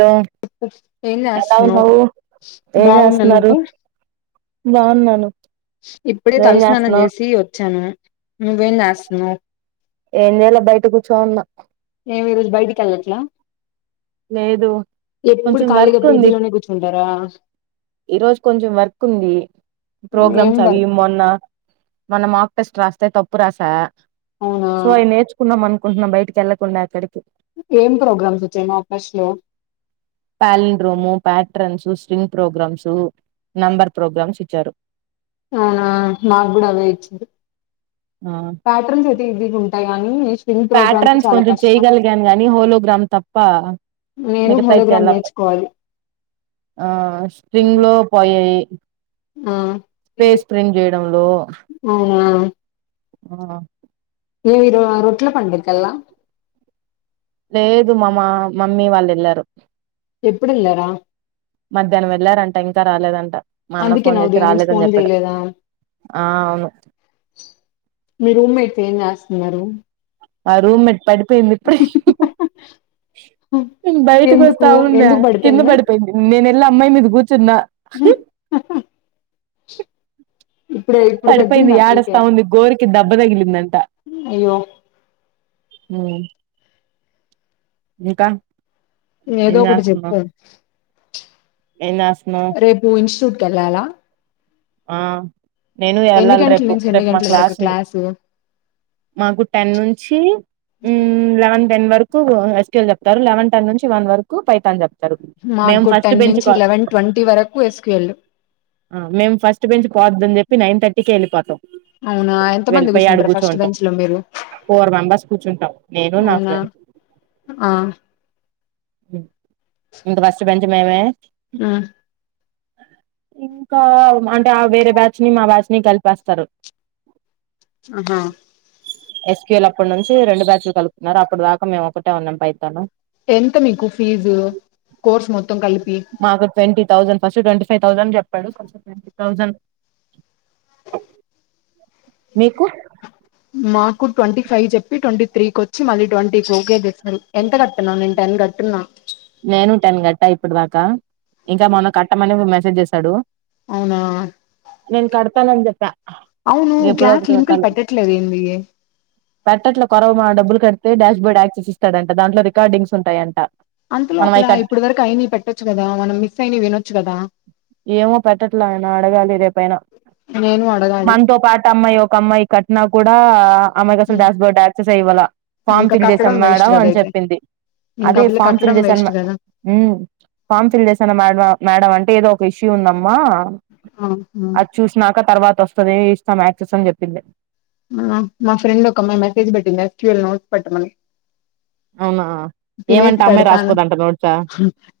Hello ఏం ఎలా చేస్తున్నావ్ ఉన్నావు ఏం బాగున్నా చేస్తున్నారు నువ్వు బాగున్నాను ఇప్పుడే నువ్వేం తలస్నానం చేస్తున్నావు చేసి వచ్చాను నువ్వేం చేస్తునవు ఏం చేేలా బయట కూర్చోన్న మేము ఈ రోజు బయటికి వెళ్లట్లా లేదు ఎప్పుడు కొంచెం ఖాళీగా వర్క్ ఉంది పిజీలోనే కూర్చ ఉంటార ఈ రోజు కొంచెం వర్క్ ఉంది ఏం ప్రోగ్రామ్స్ అవి వర్క్ మొన్న మొన్న మాక్టెస్ట్ రాస్తే తప్పు రాసా అవునా సో అవి నేర్చుకున్నాం అనుకుంటున్నాం బయటకి వెళ్లకుండా ఎక్కడికి ఏం ప్రోగ్రామ్స్ వచ్చాయి మా ఫెస్ట్ లో ప్యాండ్రోమ్ ము, patterns string programs, number programs ఇచ్చారు. ఆవున నాకు కూడా అవె ఇచ్చరు ఆ ప్యాటర్న్స్ అయితే ఇది ఉంటాయి కానీ స్వింగ్ ప్రోగ్రామ్స్ చాలా కష్టం న్ గాని హోలో గ్రామ్ తప్ప నేను మిగతాయి హోలోగ్రామ్ చాలా కష్టం నేర్చుకోవాలి ఆ స్ట్రింగ్ లో పోయాయి ఆ పేస్ స్క్రిమ్ చేయడంలో అవునా ఆ ఏం ఈ రో రొట్ల పండుకలా లేదు మా మ మమ్మీ వాళ్ళు ఎళ్ళరు ఎప్పుడలరా మధ్యాహ్నం వెళ్లారంట ఇంకా రాలేదంట మ ఆన్న అందుకే ఫోన్ నా చేస్తె ఉదయం నుంచి రాలేదని ఫోన్ చెప్పాడు చేయలేదా ఆ అవును మీ రూమ్ మేట్స్ ఏం చేస్తున్నారు ఆ రూమ్ మెట్ పడిపోయింది ఇప్పుడే బయటకి ఎందుకు వస్తా వున్నా ఎందుకు కింద పడిపోయింది నేన వెళ్ళ ఆ అమ్మాయి మీద కూర్చున్నా ఊ పడిపోయింది యాడ సౌండ్ కి ఉంది గోరికి దబ్బ దగిలిందంట అయ్యో ఊ ఇంక ఏదో ఒకటి చెప్పు ఏం చేస్తున్నావ్ రేపు ఇన్స్టిట్యూట్ కెల్లాల ఆ నేను ఎన్ని వెళ్ళాలి గంటల రేపు నుంచి ఎన్ని రేపు మాకి గంటల వరకు క్లాస్ ఉంది క్లాసు మాకు టెన్ నుంచి ఉమ్ లెవెన్ టెన్ వరకు ఎస్క్యూయల్ చెప్తారు లెవెన్ టెన్ నుంచి వన్ వరకు పైథాన్ చెప్తారు మేము మాకు ఫస్ట్ టెన్ బెంచ్ నుంచి కా లెవెన్ ట్వంటీ వరకు ఎస్క్యూయల్ మేము ఫస్ట్ బెంచ్ పోద్దని చెప్పి నైన్ థర్టీకే వెళ్ళిపోతాం అవునా ఎంత మంది వెళ్ళిపోయి ఆడ కుసుంటారు ఫస్ట్ కూర్చుంటాం బెంచ్ లో మీరు ఫోర్ మెంబర్స్ కూర్చుంటాం నేను నా అవునా ఫ్రెండ్ ఆ ఇంక ఫస్ట్ బెంచ్ మేమే ఉమ్ ఇంకా అంటే వేరే బ్యాచ్ ని మా బ్యాచ్ ని కలిపేస్తారు ఆహా ఎస్క్యూలు అప్పటి నుంచి రెండు బ్యాచ్లు కలుపుతున్నారు అప్పుడు దాకా మేము ఒకటే ఉన్నాం పైతను ఎంత మీకు ఫీజు కోర్స్ మొత్తం కలిపి మాకు twenty thousand first twenty five thousand చెప్పాడు ట్వంటీ థౌసండ్ మీకు మాకు ట్వంటీ ఫైవ్ చెప్పి ట్వంటీ త్రీకి వచ్చి మళ్ళీ ట్వంటీ ఓకే చేశారు ఎంత కడుతున్నావ్ మే టెన్ కట్టున్న నేను టెన్ గట్టా ఇప్పుడు దాకా ఇంకా మొన్న కట్టమని మెసేజ్ చేసాడు అవునా నేను కడతానని చెప్పా అవును ఎప్పుడో గ్యాస్ ఒకటి లింకులు కట్టాలి పెట్టట్లేదు ఏంది పెట్టట్ల కొరవ డబ్బులు కడితే డాష్ బోర్డ్ యాక్సిస్ ఇస్తాడంట దాంట్లో రికార్డింగ్స్ ఉంటాయంట అంత మనం లోపల అవి కట్ ఇప్పడు వరకు అయినా పెట్టొచ్చు కదా మనం మిస్ అయినా వినొచ్చు కదా ఏమో పెట్టట్లే ఆయన అడగాలి రేపైనా నేను అడగాలి మనతో పాటు అమ్మాయి ఒక అమ్మాయి కట్నా కూడా ఆమెకి అసలు హ్మ్. డాష్బోర్డ్ యాక్సెస్ ఇవ్వలే ఫామ్ ఇంకా ఫిల్ కట్టడం చేసాం వేస్ట్ మేడం కదా అని అయితే చెప్పింది ఇంకా అదే ఆ పిల్ల ఫాం ఫిల్ కట్టడం చేశాను వేస్ట్ మ కదా ఉ ఫామ్ ఫిల్ చేసాను మేడం మేడం అంటే ఏదో ఒక ఇష్యూ ఉందమ్మా ఆ! హ్మ్. అది చూసినాక తర్వాత వస్తాది ఇస్తాం యాక్సెస్ అని చెప్పింది ఆ మా ఫ్రెండ్ ఒక అమ్మాయి మెసేజ్ పెట్టింది ఎస్క్యూఎల్ నోట్స్ పెట్టమని అవునా ఏమంటే అమ్మాయి రాసుకోదంట నోట్స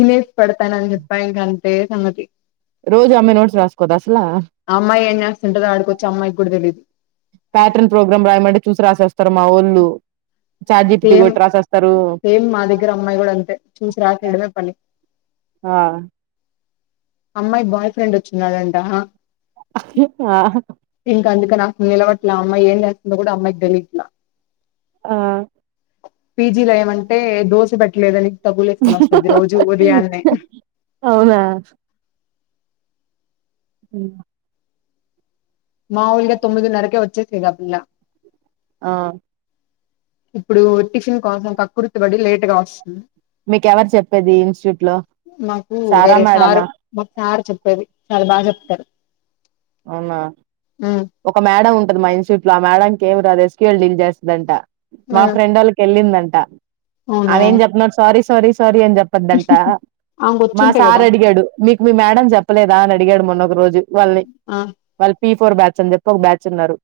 ఉ పెడతానని చెప్పా ఇంకా అంతే సంగతి రోజు అమ్మాయి నోట్స్ రాసుకోదా అసలా అమ్మాయి ఏం చేస్తుంటాదో ఆడికొచ్చి అమ్మాయికి కూడా తెలీదు ప్యాటర్న్ ప్రోగ్రామ్ రాయమంటే చూసి రాసేస్తారు మా ఒళ్ళు సేమ్ సేమ్ మా దగ్గర అమ్మాయి కూడా అంతే చూసి రాసేయడమే పని ఆ అమ్మాయి బాయ్ ఫ్రెండ్ వచ్చిన్నాడంట ఆహా ఇంకా అందుకని అసలు నిలవట్లే అమ్మాయి ఏం చేస్తుందో కూడా అమ్మాయికి తెలియట్లా ఆ పీజీలో ఏమంటే దోశ పెట్టలేదని తగులు వేసుకుని వస్తది రోజు ఉదయాన్నే అవునా ఉ మామూలుగా తొమ్మిది నరకే వచ్చే ఇగ ఆ పిల్లా ఆ ఇప్పుడు టిఫిన్ కోసం కక్కుర్తి బడి లేట్ గా వస్తుంది మీకెవరు చెప్పేది ఇన్స్టిట్యూట్ లో మాకు సారా వేరే సారు మేడమా మాకు సార్ చెప్పేది చాలా బాగా చెప్తారు అవునా ఉమ్ ఒక మేడం ఉంటంది మా ఇన్స్టిట్యూట్ లో ఆ మేడం ఏం రాదు ఎస్క్యూల్ డీల్ చేస్తుందంట ఆ మా ఫ్రెండ్ వాళ్ళ వెళ్ళిందంట అవునా ఆమె ఏమి చెప్న్నాడు సారీ సారీ సారీ అని చెప్ పద్దంతా ఆమెకు మా వచ్చుంటే సార్ కదా అడిగాడు మీకు మీ మేడం చెప్పలేదా అని అడిగాడు మొన్న ఒక రోజు వాళ్ళ ఆ వాళ్ళు పి ఫోర్ బ్యాచ్ అని చెప్పి ఒక బ్యాచ్ ఉన్నారు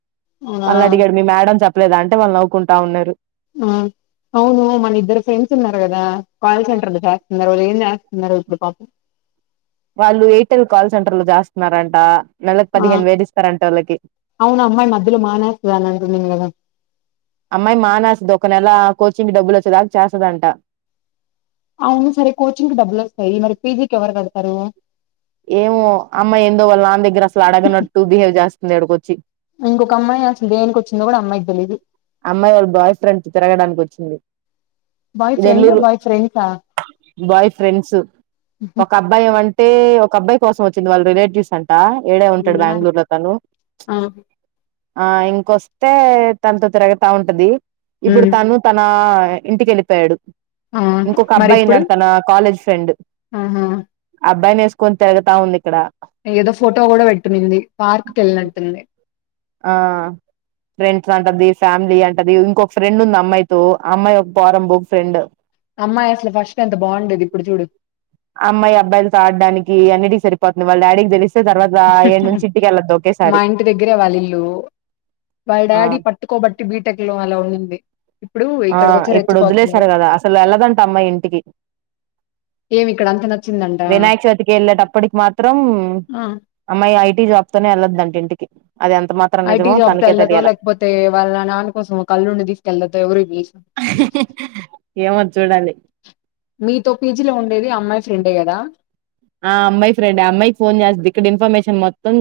అవునా మళ్ళీ అడిగాడు మీ మేడం చెప్ప లేదంటే వాళ్ళు నవ్వుకుంటా ఉన్నారు ఆ అవును మన ఇద్దరు ఫ్రెండ్స్ ఉన్నారు కదా కాల్ సెంటర్ లో చేస్తున్నారు వాళ్ళు ఏం చేస్తున్నారు ఇప్పుడు పాపం వాళ్ళు ఎయిర్టెల్ కాల్ సెంటర్ లో చేస్తున్నారంట నీలకి ఆ పదిహేను వేళ్లు ఇస్తారంట వాళకి అవును అమ్మాయి మధ్యలో మానేస్తది అని అంటున్నాను కదా అమ్మాయి మానేస్తుంది ఒక నెల కోచింగ్ డబ్బులు వచ్చే దాకా చేస్తుదంట అవును సరే కోచింగ్కి డబ్బులు వస్తాయి మరి పీజీకి ఎవరు కడతారు ఏమో అమ్మాయి ఏందో వాళ్ళు నాన్న దగ్గర అసలు అడగనట్టు బిహేవ్ చేస్తుంది ఎడికొచ్చి ఇంకొక అమ్మాయి వస్తుంది దేనికి వచ్చిందో కూడా అమ్మాయికి తెలీయదు అమ్మాయి వాళ్ళ బాయ్ ఫ్రెండ్ తో తిరగడానికి వచ్చింది బాయ్ ఫ్రెండ్ నెల్లూరు బాయ్ ఫ్రెండ్సా బాయ్ ఫ్రెండ్స్ ఒక అబ్బాయం అంటే ఒక అబ్బాయి కోసం వచ్చింది వాళ్ళ రిలేటివ్స్ అంట ఈడే ఉంటాడు అవునా బెంగళూరు లో తను ఆ ఆ ఇంకొస్తే తనతో తిరగతా ఉంటది ఇప్పుడు ఉమ్ తను తన ఇంటికి వెళ్ళిపోయాడు ఆ ఇంకొక మరి అబ్బాయి ఇప్పుడు ఉన్నాడు తన కాలేజ్ ఫ్రెండ్ ఆహా అబ్బాయిని వేసుకొని తిరుగుతా ఉంది ఇక్కడ ఏదో ఫోటో కూడా పెట్టునింది పార్క్ కి వెళ్ళినట్టుంది ఆ ఫ్రెండ్స్ అంట థీ ఫ్యామిలీ అంటది ఇంకొక ఫ్రెండ్ ఉంది అమ్మాయితో అమ్మాయి ఒక పోరంబోకు ఒక ఫ్రెండ్ అమ్మాయి అసలు ఫస్ట్ ఎంత బాగుండేది ఇప్పుడు చూడు అమ్మాయి అబ్బాయిలు తో ఆటడానికి అన్నిటి సరిపోతుంది వాళ్ళ డాడీకి తెలిస్ మా ఇంటి దగ్గరే వాళ్ళ ఇల్లు వాళ్ళ ఆ డాడీ పట్ట ట్కోబట్టి బీటెక్ లో అలా ఉన్నింది ఆ ఇప్పుడు వదిలేసారు కదా అసలు వెళ్లదంట అమ్మాయి ఇంటికి ఏమి ఇక్కడ అంత నచ్చిందంట వినాయక చవితికి వెళ్ళేటప్పటికి మాత్రం అమ్మాయి ఐటీ జాబ్ తోనే వెళ్లదుంటే ఇంటికి అది ఎంత మాత్రం ఐటీ నిజమో జాబ్కి తనకే వెళ్ళదు తెలియాల లేకపోతే వాళ్ళ నాన్న కోసం ఒక అల్లుడిని తీసుకెళ్ళతో ఎవరికి తెలుసు ఏమో చూడాలి మీతో పీజీలో ఉండేది ఆ అమ్మాయి ఫ్రెండే కదా ఆ అమ్మాయి ఫ్రెండ్ అమ్మాయికి ఫోన్ చేస్తది ఇక్కడ ఇన్ఫర్మేషన్ మొత్తం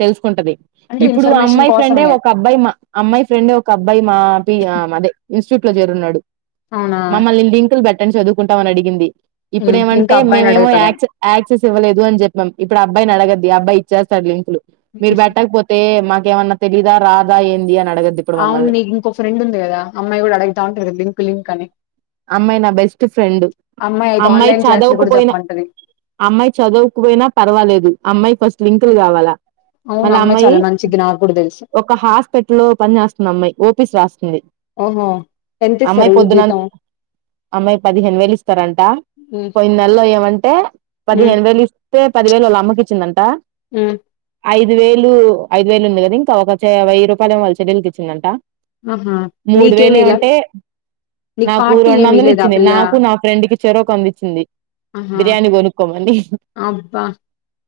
తెలుసుకుంటది అంటే ఇప్పుడు ఆ ఇన్ఫర్మేషన్ అమ్మాయి ఫ్రెండే కోసమే ఒక ఒక అబ్బాయి మా అమ్మాయి ఫ్రెండే ఒక అబ్బాయి మాపి అదే ఇన్స్టిట్యూట్ లో చేరున్నాడు అవునా మమ్మల్ని లింకులు పెట్టంని చదువుకుంటామనిడిగింది ఇప్పుడ ఉమ్ ఇంకా ఏమంటే అబ్బాయిని మేమేమో అడుగుతదేమో యాక్సి యాక్సెస్ ఇవ్వలేదు అని చెప్పాం ఇప్పుడు అబ్బాయిని అడిగింది అబ్బాయి ఇచేస్తడలింకులు మీరు బెట్టకపోతే తే మాకేమన్నా తెలీదా రాదా ఏంది అని అడగది అవును నీకు ఇంకో ఫ్రెండ్ ఉంది కదా అమ్మాయి కూడా అడుగుతా ఉంటంది క లింక్ లింక్ అని అమ్మాయి నా బెస్ట్ ఫ్రెండ్ అయితే అమ్మాయి ఆన్లైన్ క్లాసులు కూడా చదవకపోయినా చెప్పమంటది అమ్మాయి చదవకపోయినా పర్వాలేదు అమ్మాయి ఫస్ట్ లింకులు కావాలా అవును అమ్మాయి చాలా మంచిది నాకు కూడా తెలుసు ఒక హాస్పిటల్ లో పని చేస్తుంది అమ్మాయి ఓపిస్ రస్తుంది ఓహో ఎంతీస్తరు జీతం అమ్మాయి పదిహేను వేలు ఇస్తారంట ఉమ్ పోయిన నెలలో ఏమంటే ఉమ్ పదిహేను వేలుస్త అతే పదివేలు వాళ్ళ అమ్మకి ఇచ్చిందంట హ్మ ఐదు వేలు ఐదు వేలు ఉంది కదా ఇంకా ఒక వెయ్యి రూపాయలు వాళ్ల చెల్లెలికి ఇచ్చిందంటా ఆహా మూడు నీకేమి వేలు ఇలా ఉంటే నీకు ఓ పార్టీ రెండు ఏమి వందలు లేదా ఆ ఇచ్చింది పిల్ల నాకు నా ఫ్రెండ్ కి చెరోక వందించింది ఆహా బిర్యానీ కొనుక్కోమని అబ్బా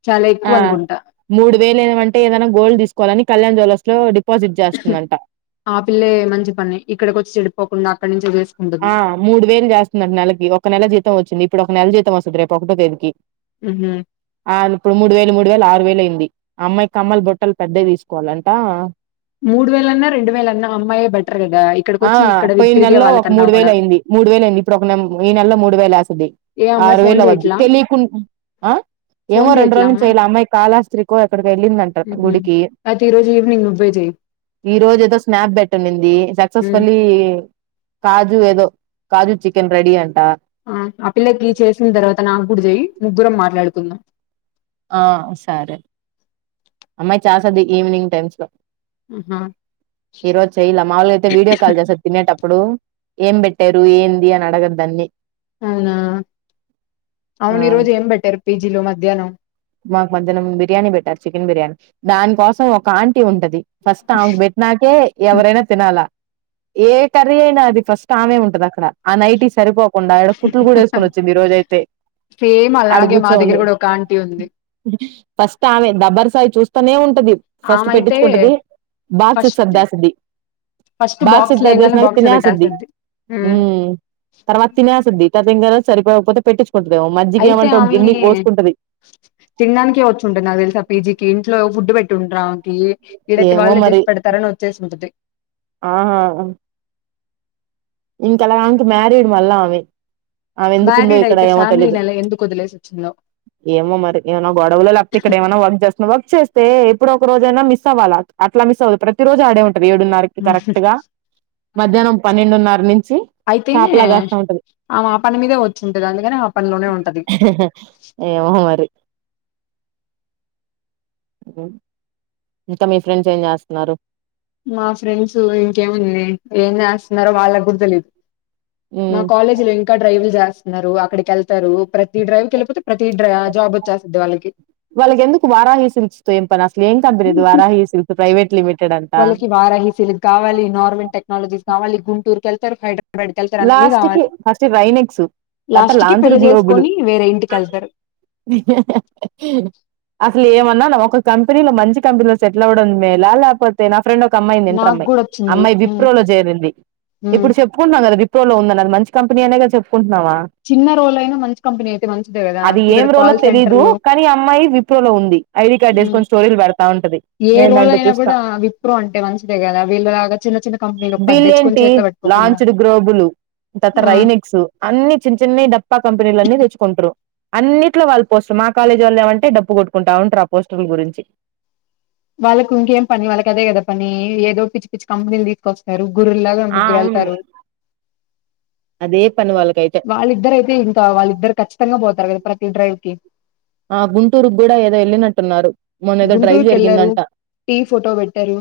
చాలా ఆ ఎక్కువ అనుకుంటా మూడు వేలు ఏమంటే ఏదైనా గోల్డ్ తీసుకోవాలని కళ్యాణ జ్వవలర్స్ లో డిపాజిట్ చేస్తుందంట ఆ పిల్లే మంచి పని ఇక్కడికి వచ్చి చెడిపోకుండా అక్కడి నుంచి వేస ఆ మూడు వేలు చేస్తున్న నెలకి ఒక నెల జీతం వచ్చింది ఇప్పుడు ఒక నెల జీతం వస్తుంది రేపు వస్తది ఒకటో తేదీకి ఉహ ఇప్పుడు మూడు వేలు మూడు వేలు ఆరు వేలు అయింది అమ్మాయి కమ్మల్ బొట్టలు పెద్దవి తీసుకోవాలంట మూడు వేలన్నా రెండు వేల అన్నా అమ్మాయి బెటర్ కదా ఇక్కడికి వచ్చ ఇక్కడ తిరిగే వాళ్ళకన్నా వేల గూడా. అయింది మూడు వేల అయింది ఇప్పుడు ఈ నెలలో మూడు వేలు వేస్తది ఏ అమ్మాయి ఆరు ఫోన్ వేలు అవద్ జేయట్లా? తెలియకుండా ఆ ఏమో ఫోన్ రెండు జేయట్లా రోజుల నుంచి చేయాల అమ్మాయి కాలాస్త్రికి ఎక్కడికో వెళ్ళిందంటడి హ అయితే ఈ రోజు ఈవనింగ్ మరి ఈ రోజ ఏదో స్నాప్ బెట్ ఉనింది హ్మ్. సక్సెస్ఫుల్లీ కాజు ఏదో కాజు చికెన్ రెడి అంటా ఆ ఆ పిల్లకి నికు చేసిన తర్వాత నాకు కుడ చెయి ముగ్గురం మాట్లాడుకుందాం ఆ సరే అమ్మాయి చ చేస్తది ఈవినింగ్ టైమ్స్ లో ఆహా! ఈరోజు అయితే చేయలే మాములుగా అయితే వీడియో కాల్ చేస్తుంది తినేటప్పుడు ఏం పెట్టారు ఏంది అని అడగ దాన్ని అవునా అవును ఆ ఈ రరోజు ఏం పేట్టారు పిజిలో మధ్యాహ్నం మాకు మధ్యాహనం బిర్యానీ పెట్టారు చికెన్ బిర్యానీ దానికోసం ఒక ఆంటీ ఉంటది ఫస్ట్ ఆమెకు పెట్ నాకే ఎవరైనా తినాలా ఏ కర్రీ అయినా అది ఫస్ట్ ఆమె ఉంటది అక్కడ ఆ నైట్ సరిపోకుండా ఆక్కడ కుట్లు కూడా వేసుకొని వచ్చింది ఈ రోజైతే సేమ్ అలాగే మా దగ్గర కూడా ఒక ఆంటీ ఉంది ఫస్ట్ ఆమె దబ్బరు సాయి చూస్తానే ఉంటది ఫస్ట్ ఆమైతే పెట్టించుకుంటది బాక్స్త్ ఫస్ట్ సర్దేస్దది ఫస్ట్ బాగ బాక్స్ సద్ద్దేస్ లేయంగానే నక బాక్స్‌లో తినేస్తుంది బెట్టేస్తది. హ్మ్. తర్వాత తినేస్తుంది తనకంద సరిపోకపోతే పెట్టిండు ఉంటుంది మజ్జగ ఏమంట ఒక గిన్నకు పొసుకోసుకుంటుది తినడానినికే విచ్చుకుంటుంది నాకు తెలుసి పీజీకి ఇంట్లో ఫుడ్ పెట పెట్టి ఉండరా ఆమెకి ఈడైతే ఏమో వాళ్ళే చేసి పెడతారని వచ్చేసింటది ఆ ఇంతలాంకి మ్యారీడ్ మళ్ళ అవి ఆమె ఎందుకుందో మ్యారీడ్ ఇక్కడ అయితే ఏమో తెలీదు ఫ్యామిలీని ఎలా ఎందుకు వదిలేసి వచ్చిందో ఏమో మరి ఏమో గొడవలో లేకపోతే ఇక్కడ ఏమన్నా వర్క్ చేస్ వర్క్ చేస్తే ఎప్పుడో ఒక రోజయినా మిస్ అవ్వాలా అట్లా మిస్ అవ్వదు ప్రతిరోజు ఆడే ఉంటుంది ఏడున్నరకి కరెక్ట్గా మధ్యానం పన్నెండున్నర నుంచి అయితే కాపలా కాస్తా ఉంటది ఆమ ఆ పని మీదే వచ్చుంటది అందుకని ఆ పనిలోనే ఉంటది ఏమో మరి ఇంగేం ఇంకా మీ ఫ్రెండ్స్ ఏం చేస్తన్నారు మా ఫ్రెండ్స్ ఇంకేముంది ఏం చేస్తున్నారో వాళ్ళ గుర్తులేదు మా ఉమ్ కాలేజ్ ఇంకా డ్రైవ్ల్ చేస్తున్నారు అక్కడికెళ్తారు ప్రతి డ్రైవ్కి వెళ్ళిపోతే ప్రతి జాబ్ వచ్చేస్తది వాళ్ళకి వాళ్ళకి ఎందుకు వారాహి సిల్క్స్ తో ఏంపని అసలు ఏం company Varahi silk private limit వాళ్ళకి వారహి సిల్క్ కావాలి నార్వెన్ టెక్నాలజీస్ కావాలి గుంటూరుకెళ్తారు హైద్రాబాద్ బడికెళ్తారు అన్ని లాస్ట్ కి కావాలి ఫస్ట్ రైనెక్స్ తర్వాత లాస్ట్ కి లాంచడ్ పెళ్లి గ్లోబుల్ చేసుకొని వేరే ఇంటికెళ్తారు అసలు ఏమన్నానా ఒక కంపెనీలో మంచి కంపెనీలో సెటిల్ అవ్వడం మేల ల్యాపోతే నా ఫ్రెండ్ ఒక అమ్మాయింది ఇంటర్ నాకు అమ్మాయి కూడా వచ్చింది అమ్మాయి ఉమ్ విప్రోలో చేరింది ఉమ్ ఇప్పుడు చెప్పుకుంటున్నా కదా విప్రో విప్రో లో ఉందన్నది మంచి కంపెనీ అనేగా చెప్పుకుంటున్నామా చిన్న రోల్ అయినా మంచి కంపెనీ అయితే మంచిదే కదా అది ఏం ఇక్కడ రోలో కాల్ తెలీదు సెంటర్లు కానీ అమ్మాయి విప్రోలో ఉంది ఐడి కార్డు ఉమ్ స్టైల్ పడతావుంటాది ఏ రోల్ అయినా కూడా విప్రో అంటే మంచిదే కదా వీళ్ళ లాగా చిన్న చిన్న కంపెనీలు పది తెచ్చుకొని చేతులో పట్టుకోకుండా. చ్చిడు గ్రోబులు తత రైనెక్స్ అన్ని చిన్న చిన్న డప్పా కంపెనీలు అన్నీ తెచ్చుకుంటరు. అన్నిట్లో వాళ్ళ పోస్టులు మా కాలేజీ వాళ్ళే అంటే డప్పు కొట్కుంటా ఉంటారు ఆ పోస్టుల గురించి వాళ్ళ ఇంకేం పని వాళ్ళకి అదే కదా పని ఏదో పిచ్చి పిచ్చి కంపెనీలు తీసు కొస్తారు గొర్రులాగా ఆ ముగ్గురు అవును వెళ్తారు. అదే పని వాళ్ళకైతే వాళ్ళిద్దయితే ఇ వాళ్ళిద్దరు కచ్చితంగా పోతారు కదా ప్రతి డ్రైవ్కి ఆ గుంటూరుకి కూడా ఏదో వెళ్ళినట్టున్నారు. మొన్న ఏదో డ్రైవ్ గుంటూరుకెళ్లారు జరిగిందంట టీ ఫోటో పెట్టారు.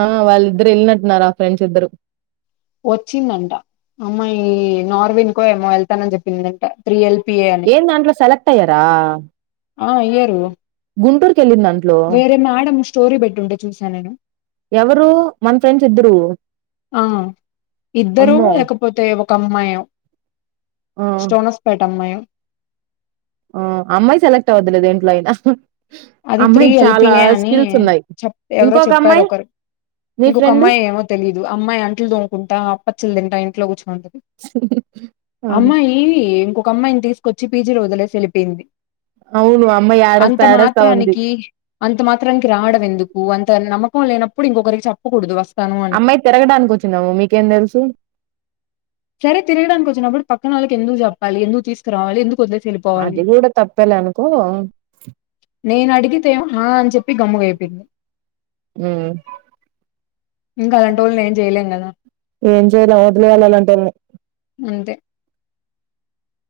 ఆ వాళ్ళిద్దరు వెళ్ళినట్టున్నారు ఆ ఫ్రెండ్స్ ఇద్దరు. వచ్చిందంట అమ్మాయి నార్వేన్కో ఏమో వెళ్తానని చెప్పిందంట. Three L. పి. ఎ అన్ ఏం దాంట్లో సెలెక్ట్ అయ్యారా ఆ ఇయ్యరు గుంటూరుకెళ్ళిందంట్లే వేరే మేడం స్టోరీ పెట్టుంటే చూసా నేను. ఎవరు మన్ ఫ్రెండ్స్ ఇద్దరు ఆ ఇద్దరు అమ్మో లేకపోతే ఒక అమ్మాయి ఏమో ఆ స్టోనస్ పేట అమ్మాయి ఆ అమ్మాయి సెలక్ట్ అవ్వద్దులే దేంట్లో అయినా ఆ అది త్రీ అమ్మాయికి ఎల్. పి. చాలా ఎ అని స్కిల్స్ ఉన్నాయి చెప్ ఎవరో ఇంకొక అమ్మాయి చెప్పారొకరు మీ ఇంకొక ఫ్రెండ్ అమ్మాయి ఏమో తెలీదు అమ్మాయి అంటలు దోముకుంటా అప్పచ్చలు తింటా ఇంట్లో కూర్చోంటది అమ్మాయి ఇంకొక అమ్మాయిని తీసుకొచ్చి పీజీలో వదిలేసి వెళ్ళిపోయింది అవును ఆ అమ్మాయి అంత ఆరేస్తా ఆరేస్తా ఉంది మాత్రానికి అంత మాత్రానికి రావడం ఎందుకు అంత నమ్మకం లేనప్పుడు ఇంకొకరికి చెప్పకూడదు వస్తాను అని అమ్మాయి తిరగడానికి వచ్చినాము మీకేం తెలుసు సరే తిరడానికి వచ్చినప్పుడు పక్కన వాళ్ళ ఎకుప్పాలి ఎందుకు తీసుకురావాలి ఎందుకు వదిలేసి వే అది కూడా తప్పాలేనుకో నేను అడిగితేమొ హ అని చెప్పి గమ్మునైపోయింది ఉ ఇంకా అలాంటోలేన్ ఏం చేయలేం కదా ఏం చేయలే వదిలియాలి అలాంటోల్ని అంతే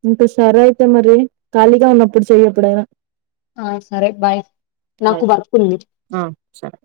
ఇంకా సరే అయితే మరి ఖాళీగా ఉన్నప్పుడు చెయ్యప్పుడైనా ఆ సరే బాయ్ నాకు వర్క్ ఉంది ఆ సరే